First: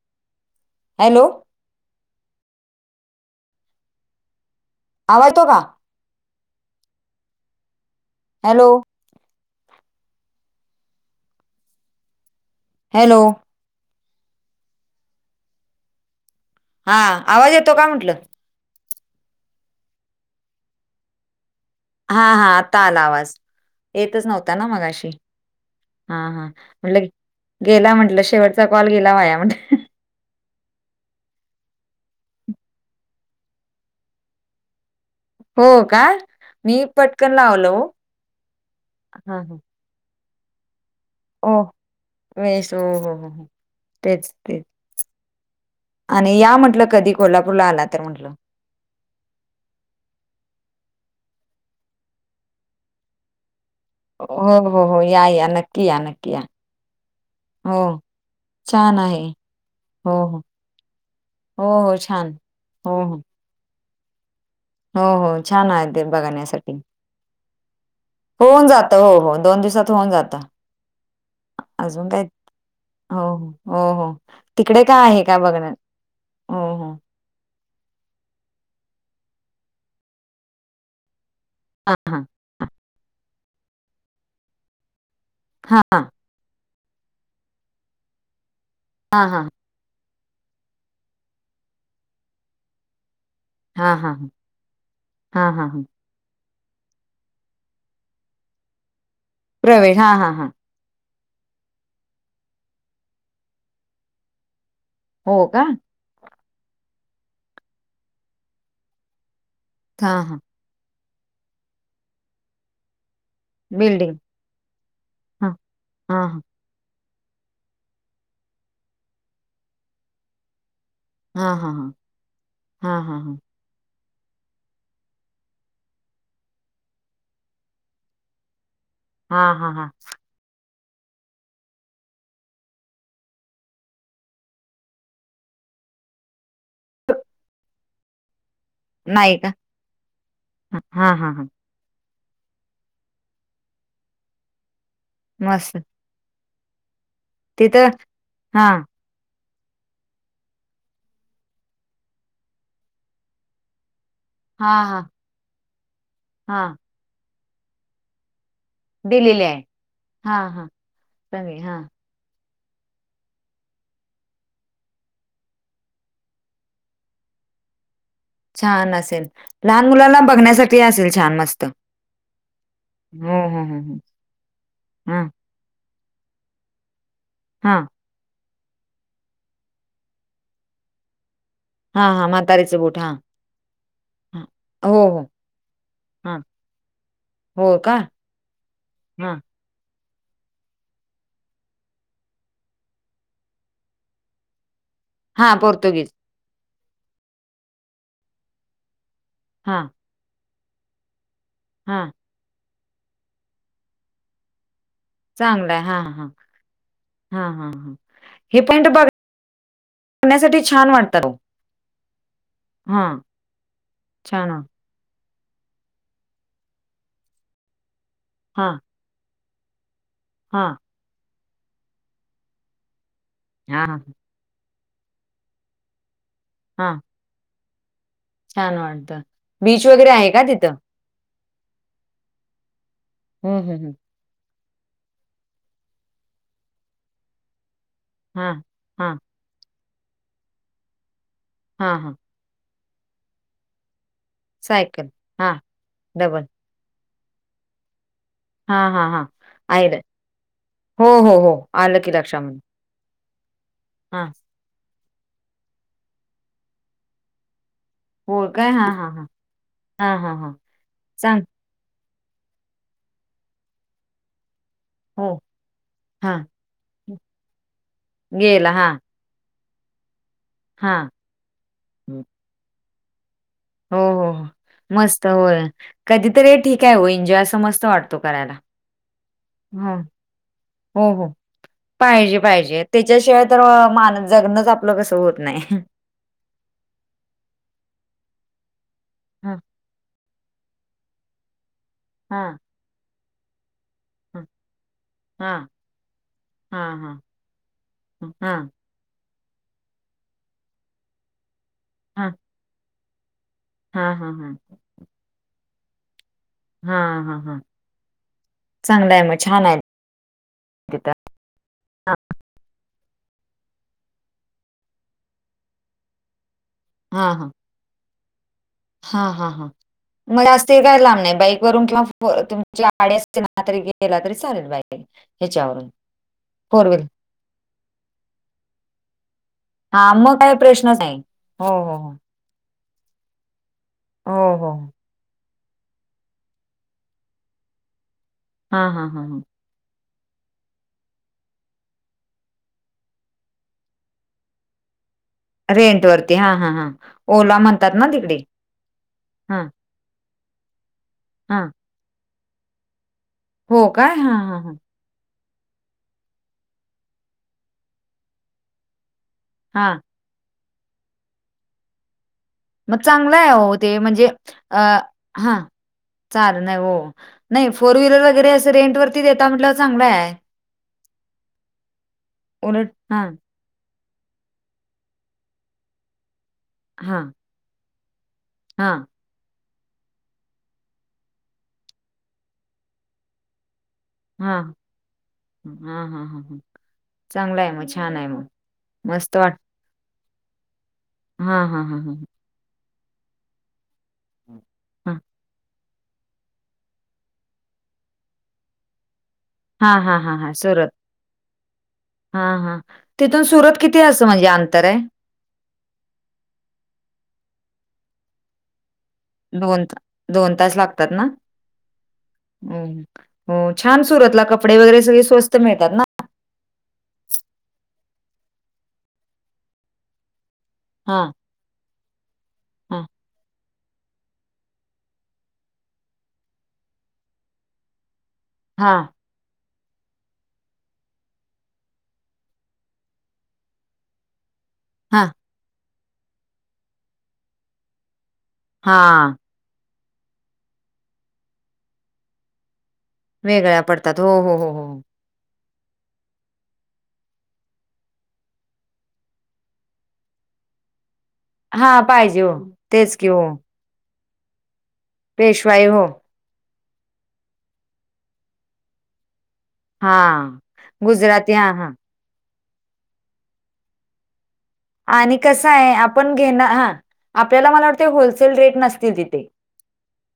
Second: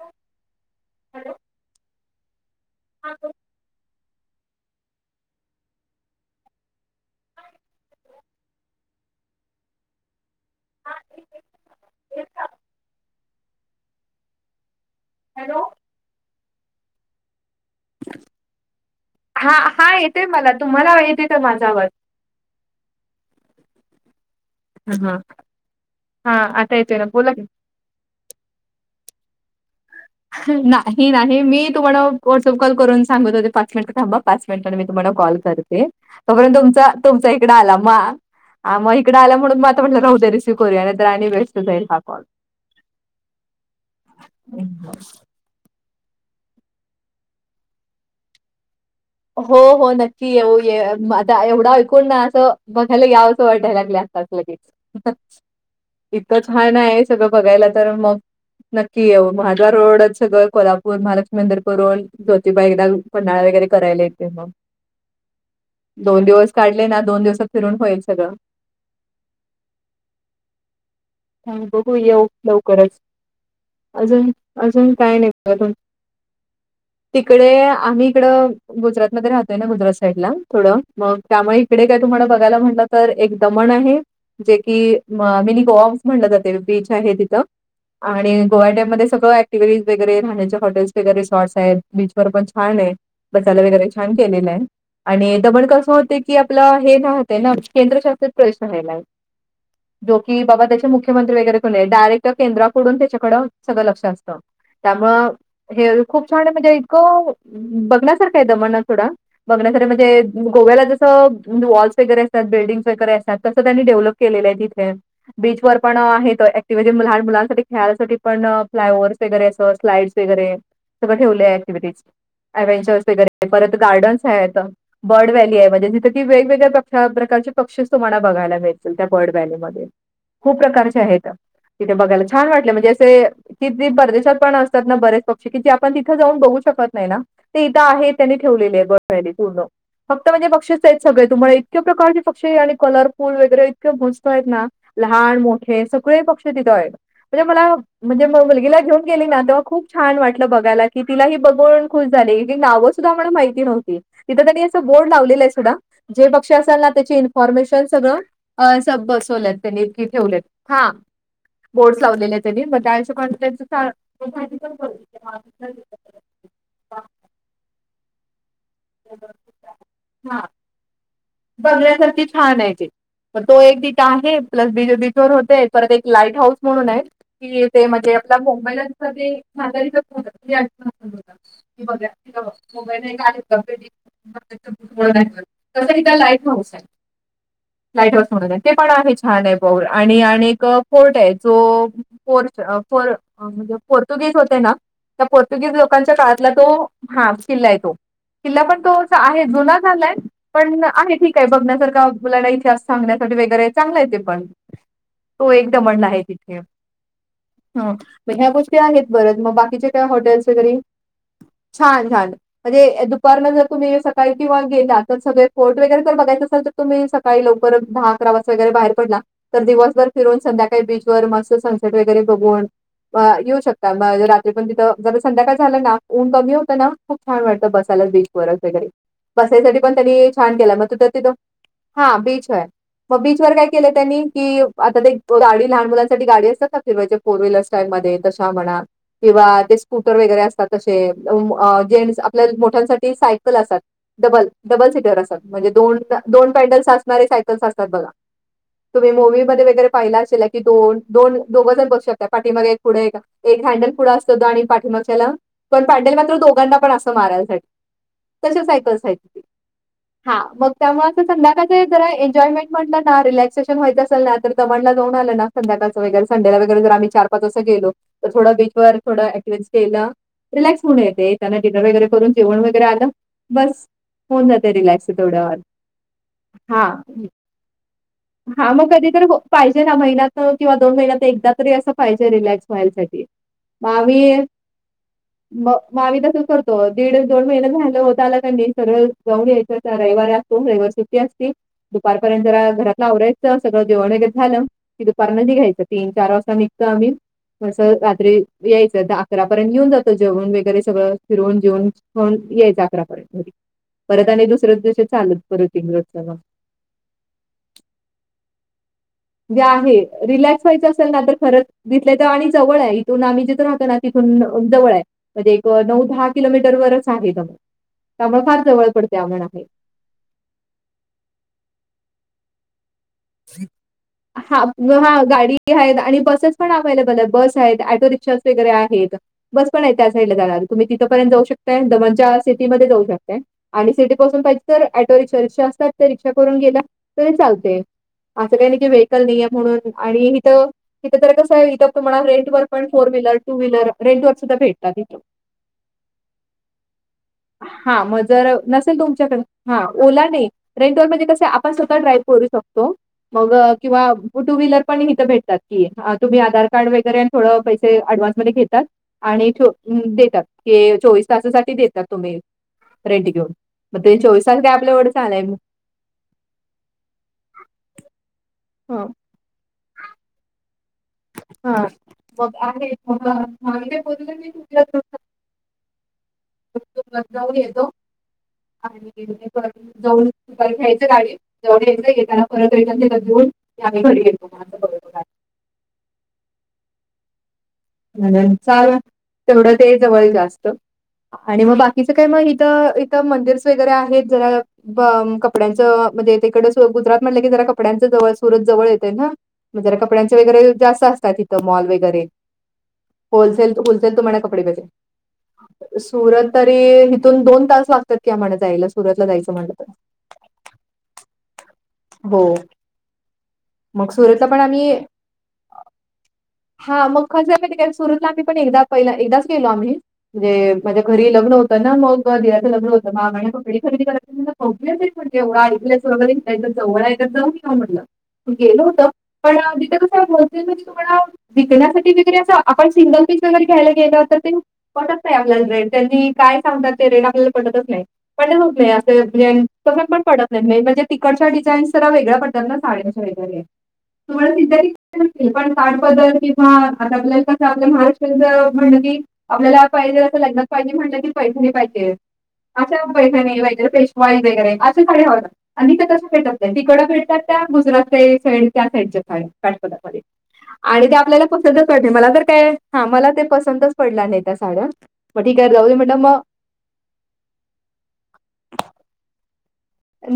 हो. हॅलो आवा येतो का? हॅलो हॅलो हॅलो हा आवाज येतो का म्हटलं? हा हा येतोय मला तुम्हाला येतोय का माझा आवाज? हा हा आता आला आवाज येतच नव्हता ना मगाशी हा हा हा आता येतोय ना म्हटलं बोला की गेला म्हटलं शेवटचा कॉल गेला वाया म्हटल. नाही नाही मी तुम्हाला व्हॉट्सअप कॉल करून सांगत होते पाच मिनिटं थांबा पाच मिनिटने मी तुम्हाला कॉल कर हो करते का तो पर्यंत मी तुमचा तुमचा पटकन इकड लावलं आला हो म इकड आला हा हा म्हणून तर म्हटलं राहू दे हे करूया नाहीतर आणि वेस्ट ओ जाईल हा कॉल वेळेस हो हो हो हो तेच तेच [inaudible] आणि या म्हटलं कधी कोल्हापूरला आला तर म्हटलं हो हो नक्की येऊ ये आता एवढा ऐकून ना असं बघायला यावसं वाटायला लागल. हा हो हो हो लगेच या या नक्की या नक्की या इतक छान आहे सगळं बघायला हो तर मग छान नक्की आहे येऊ महाद्वार हो रोडच हो सगळं कोल्हापूर महालक्ष्मी मंदीर हो हो करून छान ज्योतिबा एकदा हो हो पन्हाळा वगैरे करायला येतय मग हो हो छान आहे ते दोन दिवस बघण्यासाठी काढले ना दोन दिवसात फिरून होईल सगळं होऊन जात हो हो दोन दिवसात होऊन जात. हा बघू येऊ लवकरच हो. हो, हो. अजून तिकडे अजून काय आहे नाही का बघा. बघण्यात? हो, हो. तिकडे आम्ही इकडं गुजरातमध्ये राहतोय ना गुजरात साईड ला थोडं मग त्यामुळे इकडे हां, काय हां. तुम्हाला बघायला म्हणलं तर एक दमण आहे जे की मग मिनी हां, गोवाज हां. म्हटलं जाते बीच आहे तिथं आणि गोवा डॅम मध्ये हां, सगळं हां. ऍक्टिव्हिटी वगैरे राहण्याचे हॉटेल्स वगैरे रिसॉर्ट्स आहेत बीचवर पण छान आहे. बसायला वगैरे हां, छान हां. केलेलं आहे आणि हां, दमण हां, हां. कसं होत की की आपल हे राहतय ना केंद्रशासित प्रदेश राहायला आहे प्रवेश. हां, जो हां, की हां. बाबा त्याच्या मुख्यमंत्री वगैरे कोण नाही डायरेक्ट केंद्राकडून त्याच्याकडं सगळं लक्ष असतं. त्यामूळ हो का? हे खूप छान ये म्हणजे इतकं बघण्यासारखं आहे दमण सोडा बघण्यासारख म्हणजे हां, हां. गोव्याला जसं वॉल्स वगैरे असतात बिल्डिंगस वगैरे असता त्यात तस त्यांनी डेव्हलप बिल्डिंग. केलेल आहे तिथं हां, बीचवर पण हां, हां. हिथ ऍक्टिव्हिटी लहान मुलांसाठी खेळायसाठी पण फ्लाय ओव्हर्स वगैरे अस स्लाइडस वगैरे सगळं ठेवलय हां, हां, हां. ऍक्टिव्हिटीज, हां, ऍडव्हेंचर्स हां, हां. वगैरे परत गार्डन्स आहेत. बर्ड व्हॅली आहे म्हणजे तिथे ती वेगवेगळ्या प्रकारचे पक्षीस तुम्हाला बघायला मिळ त्या बर्ड हां, व्हॅली हां, मध्ये हां. खूप प्रकारचे आहेत तिथे बघायला छान वाटलं म्हणजे असे कि ते परदेशात पण असतात ना बरेच पक्षी की जे आपण तिथं जाऊन बघू शकत नाही ना ते इथं आहे त्यांनी ठेवलेली आहे बर्ड व्हॅली नाही का? पूर्ण फक्त म्हणजे पक्षीच हां, आहेत हां, सगळे हां. हां. तुम्हा इतक्या प्रकारचे पक्षी आणि कलरफुल वगैरे इतके मस्त आहेत ना लहान मस्त. मोठे सगळे पक्षी तिथ आहे म्हणजे मला तिथं म्हणजे मुलगीला हां. घेऊन गेली ना तेव्हा खूप छान वाटलं बघायला की तिला ही बघवून खुश झाली ती नावं सुद्धा मला माहिती नव्हती. तिथं त्यांनी हां, असं हां. बोर्ड लावलेलं आहे सोडा, जे पक्षी हां. असाल ना त्याची इन्फॉर्मेशन सगळं अस दिलेली बसवल्यात आहे. त्यांनी तिकीट ठेवलेत हां, हां. हा सगळे. हां. बो च लावले त्यांनी म त्या. [unintelligible] छान असेल लहान मुलाला हा बघण्यासाठी असेल छान मस् बघण्यासारखी छान आहे ते. तर तो हो, एक हो, हो. तिथं आहे प्लस बीज हां, बिचवर होतेय परत एक लाईट हाऊस म्हणून आहे की हां, ते म्हणजे त्याला मोंबईला [unintelligible] माजारीचत. [unintelligible] की हां, हां, बघा [unintelligible] म्हातारीचं बूट मुंबई. हां, [unintelligible] हां. हो, हो. [unintelligible] तसं इथं हां, लाईट हाऊस आहे. हो का? लाईट हाऊस म्हणून आहे ते पण आहे हां, छान आहे. [unintelligible] आणि आणि क कोर्ट आहे जो पोर्ट अ पोर म्हणजे पोर्तुगिस होते ना त्या पोर्तुगीज लोकांच्या काळातला तो हा किल्ला आहे तो. किल्ला पण तोच आहे जुना हां, झालाय पण आहे ठीक आहे बघण्यासारखं हां, मुलांना इतिहास सांगण्यासाठी वगैरे चांगलं आहे ते पण तो एक चांगलं हां, दमणला आहे हां, तिथे. हां ह्या हे गोष्टी पॉइंट आहेत बरं मग बाकीचे काय हॉटेल्स बघण्यासाठी वगैरे छान वाटतात ओ. छान-छान म्हणजे हां, दुपारला जर तुम्ही सकाळी छान. किंवा ते जातात सगळे कोर्ट वगैरे जर बघायं असेल तर तुम्ही सकाळी लवकर दहा अकरा वाजता वगैरे हां, बाहेर पडला तर दिवसभर फिरून हां, संध्याकाळी बीच वर मस्त सनसेट वगैरे बघून आं येऊ हां, शकता हां, मग रात्री पण तिथं जर संध्याकाळ झालं ना ऊन कमी होतं ना हां, खूप छान वाटतं बसायला बीच वरच छान वगैरे वाटतं. बसायसाठी बीच पण वगैरे आहे त्यांनी का छान तिथं? केला मग तो त्या तिथं हा बीच आहे मग बीचवर हं, काय हं, केलं हं. त्यांनी कि आता ते गाडी लहान मुलांसाठी गाडी असतात ना फिरवायचा फोर व्हीलर्स स्टाईल मध्ये तश्या हां, म्हणा हां, किंवा ते स्कूटर वगैरे असतात तशे उम हां, हां. जेंट्स आपल्या मोठ्यांसाठी सायकल असतात डबल डबल सायकल. सीटर असतात हां, म्हणजे दोन डबल. दोन पॅडल्स असणारे सायकल्स असतात बघा हां, हां, तुम्ही हां. मूवी मध्ये वगैरे आयलं. पाहिला अशेल की दोन हो, दोन हो, हो. दोघं जण आलं बघू की शकता पाठी लक्षामध्ये. मागे एक पुढे एक हँडल पुढं हां, असतो आणि पाठीमागच्याला पण पैंडल मात्र दोघांना पण असं मारायसा हो तशे काय? हां, सायकल्स हां, आहेत हां. ते हां, हां, हा हां. मग त्यामुळे ते चांग संध्याकाळ ते जरा एन्जॉयमेंट म्हणनलं ना रिलॅक्सेशन व्हायचं असेल ना तरी दमणला जाऊन आलं हो. ना संध्याकाळचा वगैरे हां. संडेला व गैरे आम्ही चार-पाच वाजता गेलो तर थोडं गेला बीच हा वर थोडं एकलेन्स केला रिलॅक्स हा म्हणून येते येताना डिनर वगैरे हम्म. करून जेवण वगैरे आलं. बस हो हो होऊन जाते रिलॅक्स मस्त तेवढ्यावर. होय कधीतरी ठीक आहे हो एनजॉय असं मस्त वाटतो कराय. हा मग कधीतरी पाहिजे ना महिन्यात किंवा दोन हो महिन्यात हो एकदा तरी असं पाहिजे रिलॅक्स व्हायला. त्याच्याशिवाय तर माणस जगणच आपलं कसं होत नाही. म आम्ही तसंच करतो दीड दोन महिना झालं होत आला का नी सगळं जाऊन हा यायचं त्या रविवार [unintelligible] व्यवस्थित सुटी असती दुपारपर्यंत हा जरा घरातला आवराय चां सगळं [unintelligible] हा झालं की दुपार नी हा घ्यायचं तीन चार वाजता निघतो आम्ही हा म असव हा रात्री हा यायचं. ते आता अकरापर्यंत नीऊन जातो जेवण वगैरे सगळं फिरवून जेवन हा. पण यायचं अकरापर्यंत घरी. हा परत हा आणि हा दुसर्याच दिवशी चालत परत. [unintelligible] हा हा हा हा. चांगला आहे मग. जे आहे रिलॅक्स व्हायच असेल तिथं. ना तर खरं दिथले हा तर आणि जवळ आहे इथून आम्ही जिथं राहतो ना तिथून जवळ अ आहे. म्हणजे एक नऊ-दहा किलोमीटर वरच हा आहे दमण हा त्यामुळे त्यामुळे फार जवळ पडते हा आम्हाला हा हे. हां मग असते काय लांब नाही बाईक वरून किंवा होय तुमच्या गाडी असते ना तरी गेलेला तरी चालेल बाई ह्याच्याव ते हायला आणि बसेस पण अव्हेलेबल आहे. बस आहेत, ऑटो रिक्शास वगैर आहेत. बस पण आहे त्या हा साईड ला मग काही जाणारी, तुम्ही प्रश्नच नाही. तिथंपर्यंत जाऊ शक हो काय हो हो. दमन च्या सिटीमध्ये जाऊ शकताय आणि सिटी पासून हो हो. पाहिजे तर हो. ऍट टो रिक्षा, रिक्षा असतात त्या रिक्षा करून गेला तरी चालतंय. असं काही नाही हा की, हा हा व्हेईकल नाहीयेत म्हणून आणि हिथं इथं तर कसं आहे, इथं तुम्हाला रेंट वर पण four wheeler, two wheeler rent वर सुद्धा भेटतात इथं. रेंट वरती हां हां हां, ओला म्हणतात हां, ना मग तिकडे जर नसेल तुमच्याकडे हा. हां, ओला नाही. रेंटवर म्हणजे कसं आहे, हा आपण स्वतः ड्राइव्ह करू शकतो मग हो किंवा काय हा टू हा ह व्हीलर पण इथं भेटतात की, तुम्ही आधार कार्ड वगैरे आणि थोडं पैसे अडव्हान्स मध्ये घेतात आणि चो हा देतात, हे चोवीस तासासाठी देतात. तुम्ही मग रेंट चांगला आहे, घेऊन. आहो ते. मग म्हणजे तास काय अ आपल्या एवढंच आलंय मग. हा चाल नाही. हो, नाही फोर व्हीलर वगैरे असं रेंट हं, वरती देता म्हटलं चांगलं आहे. हा, मग आहे [unintelligible] हा, इथं बोलले मी. तु हा [unintelligible] जाऊन येतो. हा [unintelligible] जाऊन दुपारी खायचं गाडीत, जाऊन यायचं येताना परत रिटन देतात जेवून की आम्ही घरी गेलतो [unintelligible] हा हा हा हा, चांगला आहे म्हज म्हणून चालू आहे, तेवढं ते जवळ जास्तं हा आणि मग हा हा बाकीचं ह काय मग इथं, इथं मंदिर्स वगैरे आहेत जरा ब हा कपड्यांचं तसं म्हणजे तिकडं गुजरात म्हटलं की, जरा कपड्यांच जवळ सुरत जवळ येते ना? हा म्हणजे हा हा कपड्यांचे हा वगैरे सुरत जास्त असतात, इथं मॉल वगैरे हा हा. ते होलसेल, त होलसेल तोमेन कपडे बेचे सुरत तरी हिथून दोन तास लागतात की, आम्हांना जायला सुरतला जायचं म्हटलं दोन, तर दोन तास लागतात ना? हो हो, छान सुरतला कपडे वगैरे सगळे स्वस्त मिळतात ना? हा, मग कसं आहे माहिती का? सुरतला आम्ही पण एकदा पहि एकदाच गेलो आम्ही म्हणजे माझ्या हां, घरी लग्न होत ना, मग दिराचं लग्न हां, होतं मा आम्हानी कपडे खरेदी कराय [unintelligible] तेवढं ऐकलं वगैरे हे काय इथं जवळ आहे का? जाऊन येवूया म्हणलं. गेलो हां, होतो, पण तिथे कसं होलसेल तुम्हाला विकण्यासाठी विक तिथे असं आपण सिंगल पीस वगैरे घ्यायला गेलं, तर ते पटत हां, नाही आपल्याला सेंट. त्यांनी काय सांगतात ते रेट आपल्याला पटतच नाही, पटतच नाही असं हां. म्हणजे पसंत पण पडत नाही. मेन म्हणजे तिकडच्या डिझाईन्स जरा वेगळ्या पडत्यात ना साड्या होय बरी आहे. वेगळ्या पडतात. हो, हो, हो, हो. [unintelligible] आता आपल्याला कसं आपल्या महाराष्ट्रचं म्हणलं की, आपल्याला पाहिजे असं लग्नात पाहिजे म्हणलं की पैठणी हां, पाहिजे, हो. अशा तेच की हो. पैठणी पाहिजे पेश वाईज वगैरे असं खडे हवे असतात पेशवाई आणि हो. तिथं कशे भेटतात तिकडं भेटतात त्या, गुजरात काही साईड त्या साईडच्या फार काटपदरमध्ये हां. आणि ते आपल्याला गुजराती पसं हां, हां. मला तर काय? हा, मला ते पसंतच पडल्या नाही त्या साड्या. आणि मग ठीक कसं जाऊ आहे दे म्हटलं मग आपण घेणं, हा. आपल्याला मला वाटतें, होलसेल रेट नसतील तिथे.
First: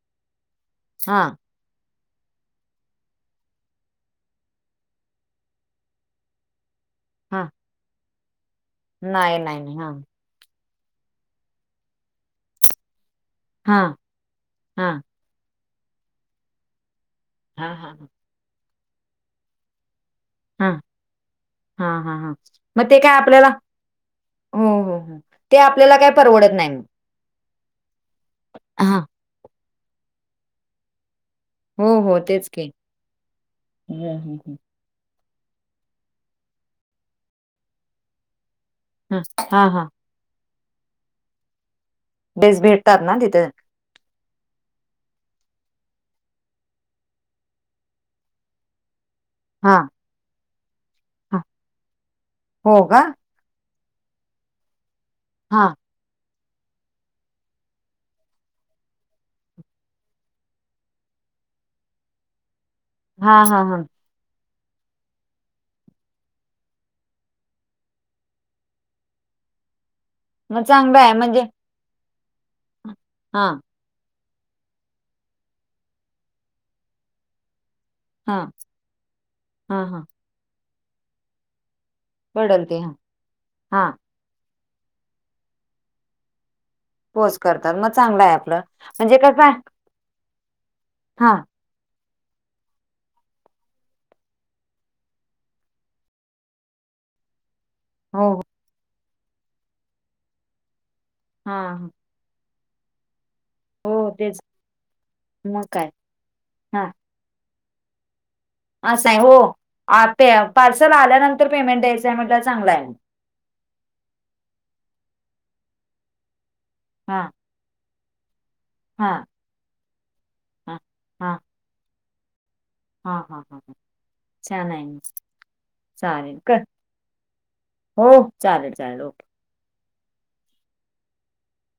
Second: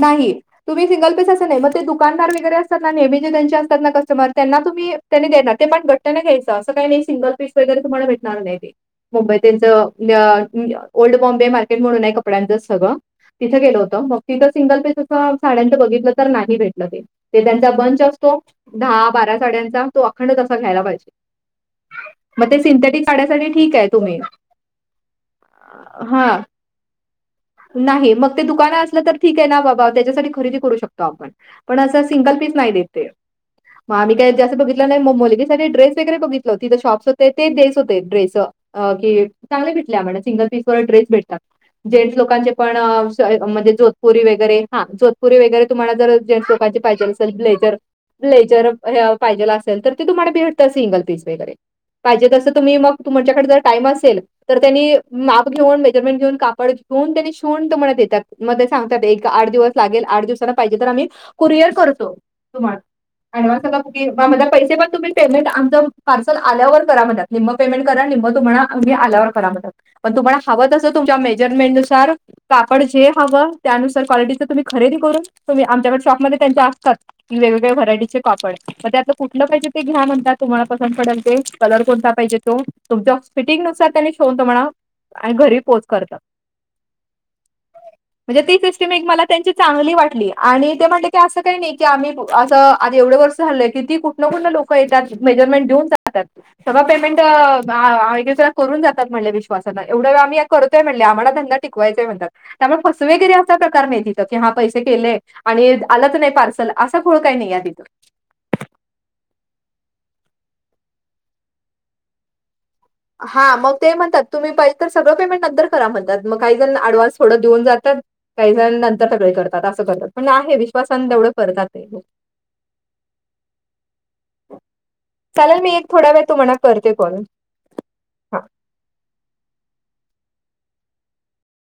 नाही, तुम्ही सिंगल पीस हां, असं नाही मग ते दुक दुकानदार वगैरे असतात ना, नेहमीचे त्यांचे असतात ना, कस्टमर. त्यांना तुम्ही त्यांनी देणार, ते पण गट्ट्याने घ्यायचं. असं काही नाही. सिंगल हां. पीस वगैरे, तुम्हाला भेटणार नाही ते. मुंबई नाही, नाही, नाही. तेंचं हां, न ओल्ड बॉम्बे मार्केट म्हणून आहे कपड्यांचंच सगळं तिथे गेलं हां, होतं मग तिथं सिंगल पीस हां, असं साड्यांचं बघितलं तर नाही भेटलं ते ते त्यांचा हां, बंच हां, असतो दहा बारा साड्यांचा तो अखंड तसा हां, घ्यायला पाहिजे हां, हां, हां. मग ते सिंथेटिक काय आपल्याला साड्यासाठी ठीक आहे तुम्ही हो हो हो ते आपल्याला काय हा परवडत नाही म. नाही मग ते दुकानं असलं तर ठीक आहे ना बाबा त्याच्यासाठी खरेदी करू शकतो आपण पण हो असं हो सिंगल तेच पीस की. नाही देत ते मग हम्म आम्ही काय हम्म जास्त हम्म. बघित लेलं नाही म मुलगीसाठी ड्रेस वगैरे बघितलं तिथं शॉप्स होते ते दस हो ड्रेसं अ ह की हा चांगले हा भेटले आम्हा ला सिंगल पीस व ड्रेस भेटतात. जेन्ट्स लोकांचे ड्रेस पण भेटतात अं ना तिथे म्हणजे जो धपुरी वगैरे हा जोधपुरी वगैरे तुम्हाला जर जेन्ट्स लोकांची पाहिजे असेल ब्लेजर ब्लेजर पाहिजे हा असेल तर ते तुम्हाला भेटत सिंगल पीस हा वगैरे पाहिजे तसं हो तुम्ही मग का तुमच्याकडे जरं टाईम असेल तर त्यांनी माप हा घेऊन मेजरमेंट घेऊन ते कापड घेऊन शिवून तुम्हाला देतात मं सांगतात एक आड दिवस लागेल आड दिवसांन पाहिजे तर आम्ही कुरिअर करतो तुम्हाला हा हा ऍडव्हान्स हा दाखव कि म पैसे पण तुम्ही पेमेंट आमचं पार्सल आल्यावर करा म्हणत्यात निम्म पेमेंट करा निम्म तुम्हाला आम्ही आल्यावर करा म्हणतात पण तुम्हाला मग हवं तसं चांगलं आहे तुमच्या म्हणजे मेजरमेंट नुसार कापड जे हा हवं त्यानुसार कॉलिटीचं तुम्ही खरेदी करून तुम्ही आमच्याकडे शॉपमध्ये त्यांच्या असतात कि वेगवेगळे व्हरायटी चे हा कापड म त्यातलं कुठलं पाहिजे ते हा हा घ्या म्हण तुम्हाला पसंत पडल ते कलर कोणता पाहिजे तो पडल ते हा तुमच्या फिटिंग हा नुसार त्यांनी शेवून तुम्हाला घरी पोच करतात पोच करतात मग चांग म्हणजे ती सिस्टीम एक मला त्यांची चांगली वाटली आणि ते म्हणले कि हा असं काही नाही की आम्ही असं आधी एवढे वर्ष झालोय किती कुठनं कुठनं लोक येत्यात मेजरमेंट देऊन जात्यात सर्व पेमेंट हो हो. करून जातात म्हटले विश्वासाला एवढं आम्ही या करतोय म्हणले आम्हाला हा त्यांना हा टिकवायचय म्हणतात. त्यामुळे फसवेगिरी असा प्रकार नाही हो तिथं की तेच हा पैसे गेले मग आणि काय आलचं नाही पार्सल हा असा घोळ काही नाही हाय तिथं असं हाय हो अ पे पार्सल आल्यानंतर पेमेंट द्यायचं हाय म्हटल्यावर चांगलं हाय. हा मग ते म्हणतात तुम्ही पाहिजे तर सगळं पेमेंट नंतर करा म्हणतात मग काही जण अडव्हान्स हा थोडं देऊन जातात काही जण नंतर हा सगळे करतात असं करतात. पण आहे हा विश्वासानं तेवढं हा करतात ते हा हा हा ह छान आहे म चालेल मी एक थोडा वेळ तुम्हाणा करते कॉल हो चालेल चालेल ओके